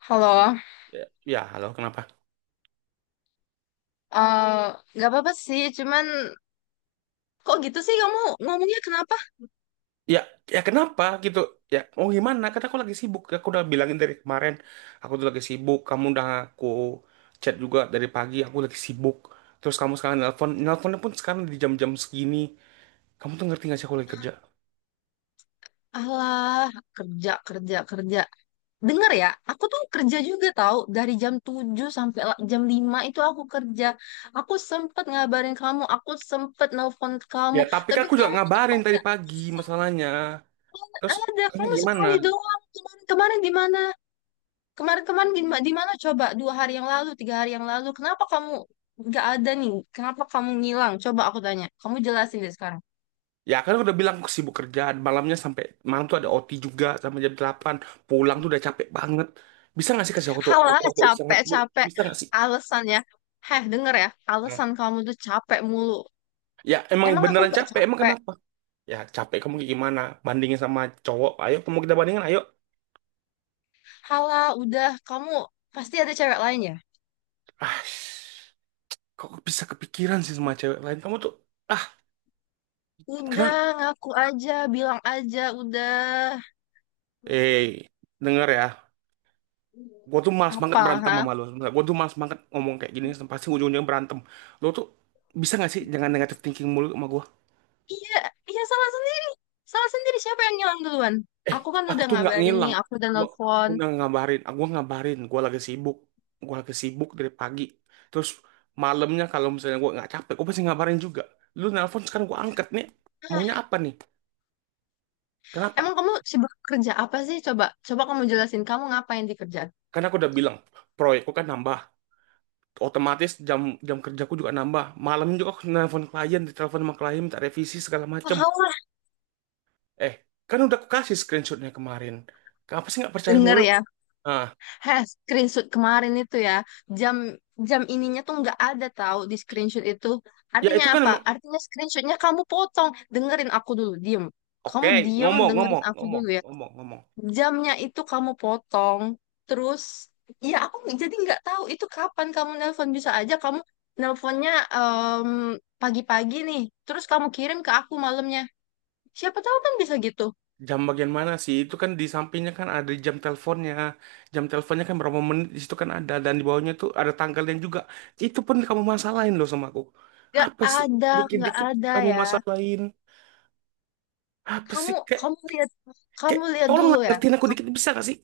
Halo, Ya, ya, halo, kenapa? eh nggak apa-apa sih, cuman kok gitu sih kamu ngomongnya kenapa? Ya, ya, kenapa gitu? Ya, oh, gimana, kata aku lagi sibuk, aku udah bilangin dari kemarin. Aku tuh lagi sibuk, kamu udah, aku chat juga dari pagi, aku lagi sibuk. Terus kamu sekarang nelpon, nelponnya pun sekarang di jam-jam segini. Kamu tuh ngerti gak sih aku lagi kerja? Alah, kerja, kerja, kerja. Dengar ya, aku tuh kerja juga tahu dari jam 7 sampai jam 5 itu aku kerja. Aku sempet ngabarin kamu, aku sempet nelpon kamu, Ya tapi kan tapi aku juga kamu kenapa ngabarin tadi nggak pagi bisa? masalahnya. Terus Ada, ini kamu gimana? sekali doang. Kemarin-kemarin di mana? Kemarin-kemarin di mana coba? Dua hari yang lalu, tiga hari yang lalu. Kenapa kamu nggak ada nih? Kenapa kamu ngilang? Coba aku tanya. Kamu jelasin deh sekarang. Ya kan aku udah bilang aku sibuk kerja, malamnya sampai malam tuh ada OT juga sampai jam 8. Pulang tuh udah capek banget, bisa gak sih kasih aku tuh aku Halah, waktu istirahat bu? capek-capek. Bisa gak sih? Alasannya. Heh, denger ya. Nah, Alasan kamu tuh capek mulu. ya emang Emang aku beneran nggak capek, emang capek? kenapa? Ya capek kamu kayak gimana? Bandingin sama cowok, ayo kamu kita bandingin, ayo. Halah, udah. Kamu pasti ada cewek lain ya? Ah, kok bisa kepikiran sih sama cewek lain? Kamu tuh, ah, Udah, kenapa? ngaku aja. Bilang aja, udah. Eh, denger ya, gue tuh malas banget Apa, berantem ha? sama lo. Gue tuh malas banget ngomong kayak gini, pasti ujung-ujungnya berantem. Lo tuh bisa gak sih jangan negatif thinking mulu sama gue? Iya, iya, salah sendiri. Salah sendiri siapa yang ngilang duluan? Eh, Aku kan aku udah tuh nggak ngabarin ngilang, nih, aku udah gua, aku nelfon. udah ngabarin, aku ngabarin gua lagi sibuk. Gua lagi sibuk dari pagi. Terus malamnya kalau misalnya gua nggak capek gua pasti ngabarin juga. Lu nelpon sekarang gua angkat nih, maunya Ah, apa nih, emang kenapa? kamu sibuk kerja apa sih? Coba, coba kamu jelasin kamu ngapain di kerjaan. Karena aku udah bilang proyekku kan nambah, otomatis jam jam kerjaku juga nambah, malam juga aku nelpon klien, ditelepon sama klien minta revisi segala macem. Tahu lah, Eh, kan udah aku kasih screenshotnya kemarin, kenapa sih nggak percaya denger mulu? ya. Ah, Heh, screenshot kemarin itu ya, jam jam ininya tuh nggak ada tahu di screenshot itu. ya Artinya itu kan apa? emang. Artinya screenshotnya kamu potong. Dengerin aku dulu, diem. Oke, Kamu diem, ngomong, dengerin ngomong, aku ngomong, dulu ya. ngomong, ngomong. Jamnya itu kamu potong, terus ya aku jadi nggak tahu itu kapan kamu nelpon, bisa aja kamu nelponnya em, pagi-pagi nih, terus kamu kirim ke aku malamnya, siapa tahu kan bisa gitu. Jam bagian mana sih? Itu kan di sampingnya kan ada jam teleponnya. Jam teleponnya kan berapa menit di situ kan ada, dan di bawahnya tuh ada tanggalnya juga. Itu pun kamu masalahin loh sama aku. Nggak Apa sih? ada, nggak Dikit-dikit ada kamu ya, masalahin. Apa kamu sih? Kayak kamu lihat kayak kamu lihat dulu tolonglah ya. ngertiin aku dikit, Kamu- bisa gak sih?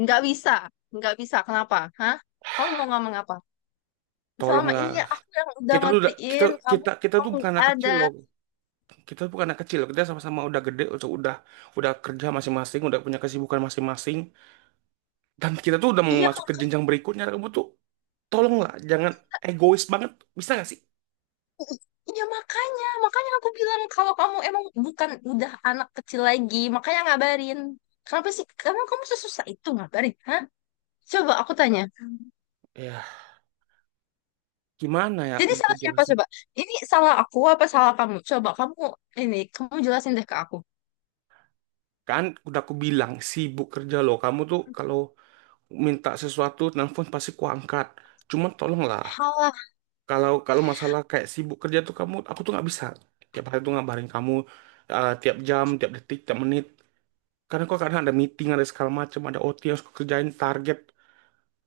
nggak bisa nggak bisa kenapa, hah? Kamu mau ngomong apa? Selama Tolonglah. ini ya, aku yang udah Kita tuh udah kita ngertiin kamu. kita tuh Kamu bukan nggak anak kecil ada. loh. Kita tuh bukan anak kecil loh. Kita sama-sama udah gede, udah kerja masing-masing, udah punya kesibukan masing-masing. Dan kita tuh udah mau Iya. masuk ke jenjang berikutnya. Kamu tuh tolonglah jangan egois banget, bisa nggak sih? Iya, makanya aku bilang kalau kamu emang bukan udah anak kecil lagi, makanya ngabarin. Kenapa sih? Karena kamu sesusah itu ngabarin, hah? Coba aku tanya. Ya gimana ya Jadi mau aku salah siapa jelasin? coba? Ini salah aku apa salah kamu? Coba kamu ini, kamu jelasin deh ke aku. Kan udah aku bilang sibuk kerja loh, kamu tuh kalau minta sesuatu nelfon pasti kuangkat, cuman tolonglah. Salah. Kalau kalau masalah kayak sibuk kerja tuh kamu, aku tuh nggak bisa tiap hari tuh ngabarin kamu, eh, tiap jam tiap detik tiap menit, karena kok kadang ada meeting ada segala macam ada OT yang harus aku kerjain target.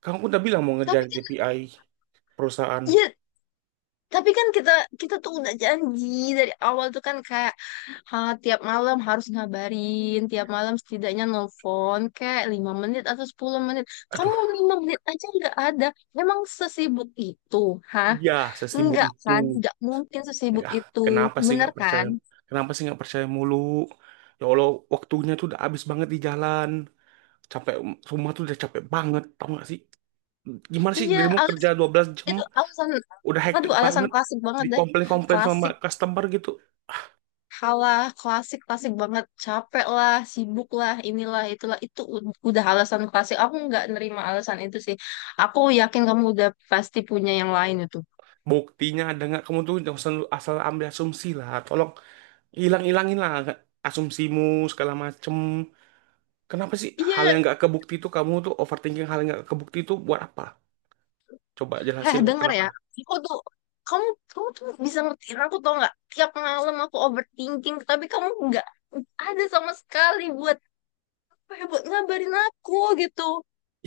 Kamu udah bilang mau Tapi ngerjain kan, KPI perusahaan. ya Tapi kan kita kita tuh udah janji dari awal tuh kan kayak, ha, tiap malam harus ngabarin, tiap malam setidaknya nelfon kayak 5 menit atau 10 menit. Kamu Aduh. 5 menit aja nggak ada. Memang sesibuk itu, hah? Iya, sesibuk Enggak itu. kan? Nggak mungkin sesibuk Ya, itu. kenapa sih Bener nggak percaya? kan? Kenapa sih nggak percaya mulu? Ya Allah, waktunya tuh udah habis banget di jalan. Capek, rumah tuh udah capek banget, tau nggak sih? Gimana sih Iya, dirimu kerja alasan 12 jam, itu alasan udah Aduh, hektik alasan banget. klasik banget deh. Dikomplain-komplain sama Klasik customer gitu. Halah, klasik klasik banget. Capek lah, sibuk lah, inilah itulah itu udah alasan klasik. Aku nggak nerima alasan itu sih. Aku yakin kamu udah pasti punya yang lain itu. Buktinya ada nggak? Kamu tuh jangan asal asal ambil asumsi lah. Tolong hilang-hilangin lah asumsimu segala macem. Kenapa sih hal yang Iya, nggak kebukti itu kamu tuh overthinking, hal yang nggak kebukti itu buat apa? Coba jelasin lah denger ya. kenapa. Aku tuh kamu kamu tuh bisa ngertiin aku, tau nggak? Tiap malam aku overthinking, tapi kamu nggak ada sama sekali buat, apa ya, buat ngabarin aku gitu.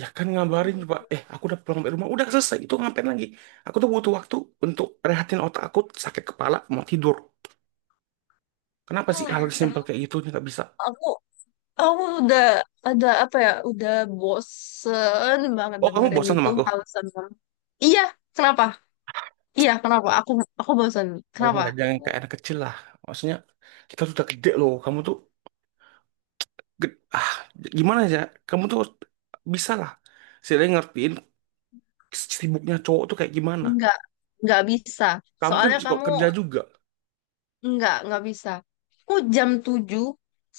Ya kan ngabarin coba, eh, aku udah pulang dari rumah, udah selesai, itu ngapain lagi? Aku tuh butuh waktu untuk rehatin otak aku, sakit kepala, mau tidur. Kenapa sih hal Alah, dah. simpel kayak gitu nggak bisa? aku Aku udah, apa ya? Udah bosen banget Oh, kamu dengerin bosan itu sama aku? alasan orang. Iya, kenapa? Iya, kenapa? Aku bosen. Kalau Kenapa? nggak jangan kayak anak kecil lah. Maksudnya kita tuh udah gede loh, kamu tuh ged- ah gimana ya? Kamu tuh bisa lah. Saya ngertiin sibuknya cowok tuh kayak gimana. Enggak, enggak bisa. Kamu kan Soalnya juga kamu kerja juga. Enggak bisa. Aku jam 7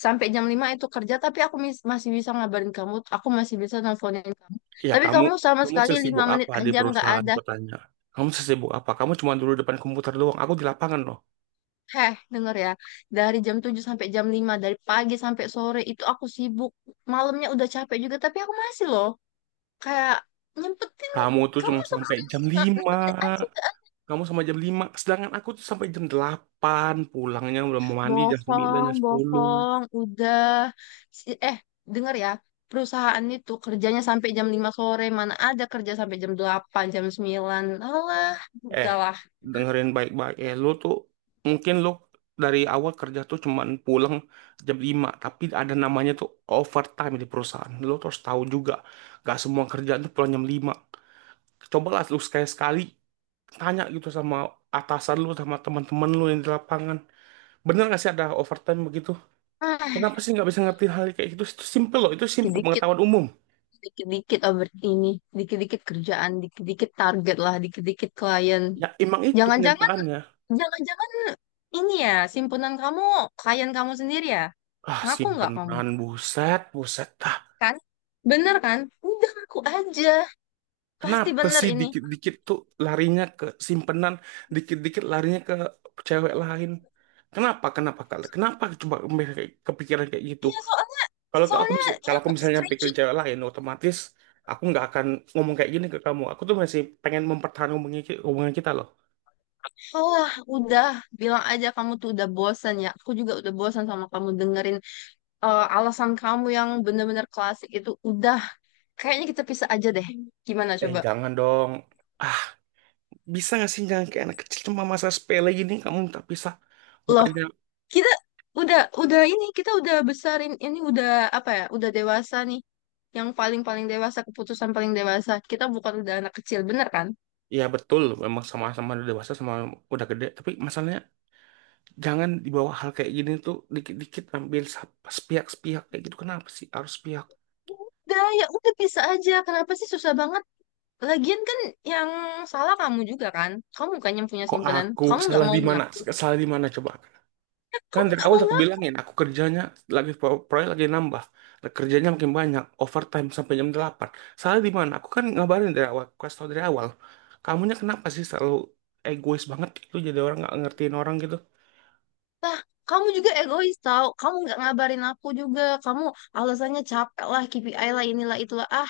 sampai jam 5 itu kerja, tapi aku masih bisa ngabarin kamu, aku masih bisa nelfonin kamu. Ya Tapi kamu kamu sama kamu sekali 5 sesibuk menit apa di aja enggak perusahaan ada. bertanya. Kamu sesibuk apa? Kamu cuma dulu depan komputer doang. Aku di lapangan loh. Heh, denger ya. Dari jam 7 sampai jam lima, dari pagi sampai sore itu aku sibuk. Malamnya udah capek juga, tapi aku masih loh. Kayak nyempetin, Kamu tuh kamu cuma sama sampai sekali jam lima lima lima menit aja nggak? Kamu sama jam 5, sedangkan aku tuh sampai jam 8. Pulangnya udah mau mandi jam 9, Bohong, jam 10. bohong, udah. Si- Eh, denger ya. Perusahaan itu kerjanya sampai jam 5 sore. Mana ada kerja sampai jam delapan, jam sembilan. Alah, Eh, udahlah. dengerin baik-baik. Eh, lu tuh mungkin lu dari awal kerja tuh cuman pulang jam 5. Tapi ada namanya tuh overtime di perusahaan. Lu tuh harus tahu juga. Gak semua kerjaan tuh pulang jam 5. Cobalah lu sekali-sekali tanya gitu sama atasan lu sama teman-teman lu yang di lapangan, bener gak sih ada overtime begitu? Ah, Kenapa sih nggak bisa ngerti hal kayak gitu? Itu simple loh, itu simple dikit pengetahuan umum. dikit-dikit over ini, dikit-dikit kerjaan, dikit-dikit target lah, dikit-dikit klien. Ya emang itu Jangan-jangan, kenyataannya. jangan-jangan ini ya, simpunan kamu, klien kamu sendiri ya? Ah, Ngaku nggak kamu? simpenan, buset, buset, ah! Kan? Bener kan? Udah ngaku aja. Pasti Kenapa bener sih ini. dikit-dikit tuh larinya ke simpenan, dikit-dikit larinya ke cewek lain? Kenapa, kenapa kali, kenapa coba mereka kepikiran kayak gitu? Iya soalnya, Kalau ke- aku soalnya mis- kalau yang aku misalnya pikirin screenshot. cewek lain, otomatis aku nggak akan ngomong kayak gini ke kamu. Aku tuh masih pengen mempertahankan hubungan kita loh. Allah, udah. Bilang aja kamu tuh udah bosan ya. Aku juga udah bosan sama kamu dengerin alasan kamu yang bener-bener klasik itu. Udah. Kayaknya kita pisah aja deh. Gimana Eh, coba? jangan dong. Ah, bisa nggak sih jangan kayak anak kecil, cuma masa sepele gini kamu minta pisah? Loh, Bukannya. kita udah ini, kita udah besarin ini, udah apa ya? Udah dewasa nih. Yang paling-paling dewasa, keputusan paling dewasa. Kita bukan udah anak kecil, bener kan? Ya betul memang sama-sama udah dewasa, sama udah gede. Tapi masalahnya jangan dibawa hal kayak gini tuh dikit-dikit ambil sepihak-sepihak kayak gitu. Kenapa sih harus sepihak? Udah, ya udah bisa aja. Kenapa sih susah banget? Lagian kan yang salah kamu juga kan? Kamu bukan yang punya Kok simpanan. aku Kamu nggak salah mau di mana? ngaku. Salah di mana coba? Eh, Kan kamu dari nggak awal mau aku ngaku. bilangin, aku kerjanya lagi proyek lagi nambah, kerjanya makin banyak, overtime sampai jam 8. Salah di mana? Aku kan ngabarin dari awal, aku kasih tau dari awal. Kamunya kenapa sih selalu egois banget gitu, jadi orang nggak ngertiin orang gitu? Lah, kamu juga egois tau. Kamu nggak ngabarin aku juga. Kamu alasannya capek lah, KPI lah, inilah, itulah. Ah,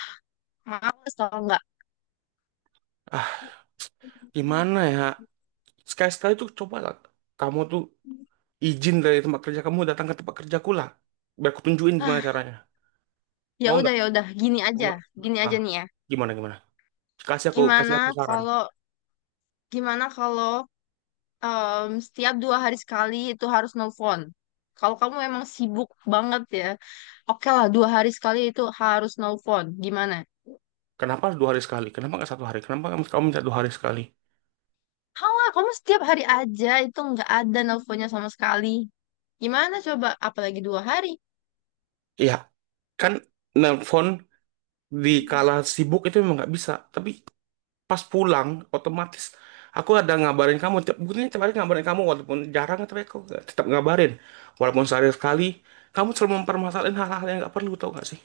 males tau nggak? Ah, gimana ya? Sekali-sekali tuh coba lah, kamu tuh izin dari tempat kerja kamu datang ke tempat kerjaku lah. Biar aku tunjukin gimana ah caranya. Ya Mau udah nggak? ya udah Mau nggak? gini Ah, aja nih ya. gimana gimana? Kasih aku, kasih Gimana aku saran. kalau gimana kalau setiap dua hari sekali itu harus nelfon. Kalau kamu emang sibuk banget ya, oke lah dua hari sekali itu harus nelfon. Gimana? Kenapa harus 2 hari sekali? Kenapa nggak satu hari? Kenapa kamu kamu minta 2 hari sekali? Halah, kamu setiap hari aja itu nggak ada nelfonnya sama sekali. Gimana coba? Apalagi dua hari. Ya, kan nelpon di kala sibuk itu memang nggak bisa, tapi pas pulang otomatis aku ada ngabarin kamu tiap, bukannya tiap hari ngabarin kamu, walaupun jarang tapi aku tetap ngabarin walaupun sehari sekali. Kamu selalu mempermasalahin hal-hal yang nggak perlu, tau gak sih?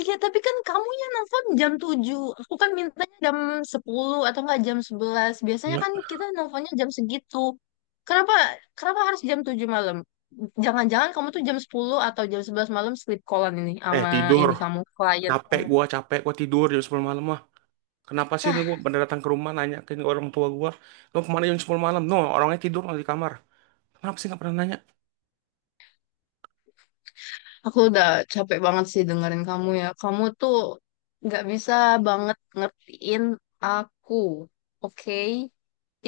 Iya, tapi kan kamu yang nelfon jam 7. Aku kan mintanya jam 10 atau enggak jam 11. Biasanya Iya. kan kita nelfonnya jam segitu. Kenapa kenapa harus jam 7 malam? Jangan-jangan kamu tuh jam 10 atau jam 11 malam sleep callan ini Eh, sama tidur, ini, kamu, klien capek kamu. gua, capek gua tidur jam 10 malam mah. Kenapa sih lu Ah, bener datang ke rumah nanya ke orang tua gua lu kemana jam 10 malam? No, orangnya tidur di kamar. Kenapa sih nggak pernah nanya? aku udah capek banget sih dengerin kamu ya. Kamu tuh nggak bisa banget ngertiin aku, oke?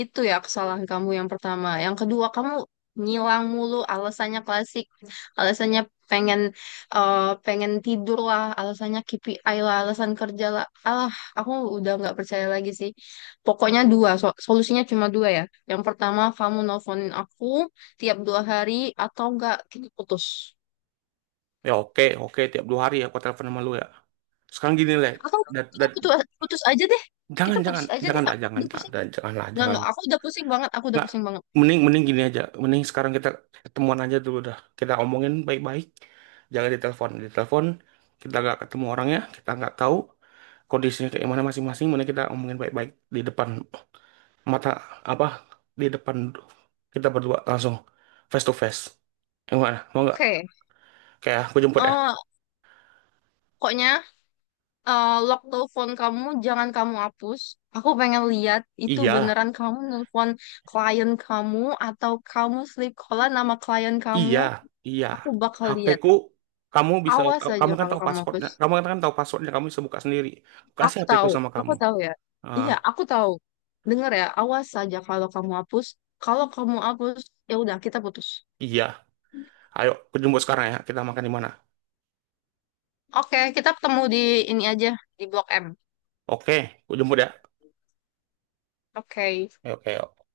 Itu ya kesalahan kamu yang pertama. Yang kedua, kamu ngilang mulu alasannya klasik. Alasannya pengen eh, pengen tidur lah, alasannya KPI lah, alasan kerja lah. Alah, aku udah nggak percaya lagi sih. Pokoknya dua, solusinya cuma dua ya. Yang pertama, kamu nelfonin aku tiap dua hari atau enggak kita putus. Ya, oke, oke, tiap 2 hari ya aku telepon sama lu ya. Sekarang gini leh. Atau kita putus putus aja deh. Jangan, Kita jangan, putus aja deh. janganlah, Aku jangan, udah pusing. jangan, janganlah, Nggak, jangan. nggak. Aku udah pusing banget, aku udah Nggak, pusing banget. mending, mending gini aja. Mending sekarang kita ketemuan aja dulu dah. Kita omongin baik-baik. Jangan ditelepon. Ditelepon, kita nggak ketemu orangnya, kita nggak tahu kondisinya kayak mana masing-masing. Mending kita omongin baik-baik di depan mata apa? Di depan kita berdua langsung face to face. Yang mana? Mau nggak? Oke. Kayak aku jemput ya? eh Pokoknya lock telepon kamu, jangan kamu hapus. Aku pengen lihat itu Iya. beneran kamu nelpon klien kamu atau kamu sleep callan nama klien kamu. Iya, iya. Aku bakal lihat. HPku kamu bisa Awas tahu, aja kamu kan kalau tahu kamu hapus. pasportnya, kamu kan tahu passwordnya, kamu bisa buka sendiri. Kasih Aku HPku tahu, sama kamu. aku tahu ya. Ah, Iya, aku tahu. Dengar ya, awas aja kalau kamu hapus. Kalau kamu hapus, ya udah kita putus. iya. Ayo, aku jemput sekarang ya. Kita makan di mana? Oke, kita ketemu di ini aja di Blok M. Oke, aku jemput ya. Oke. Oke, oke.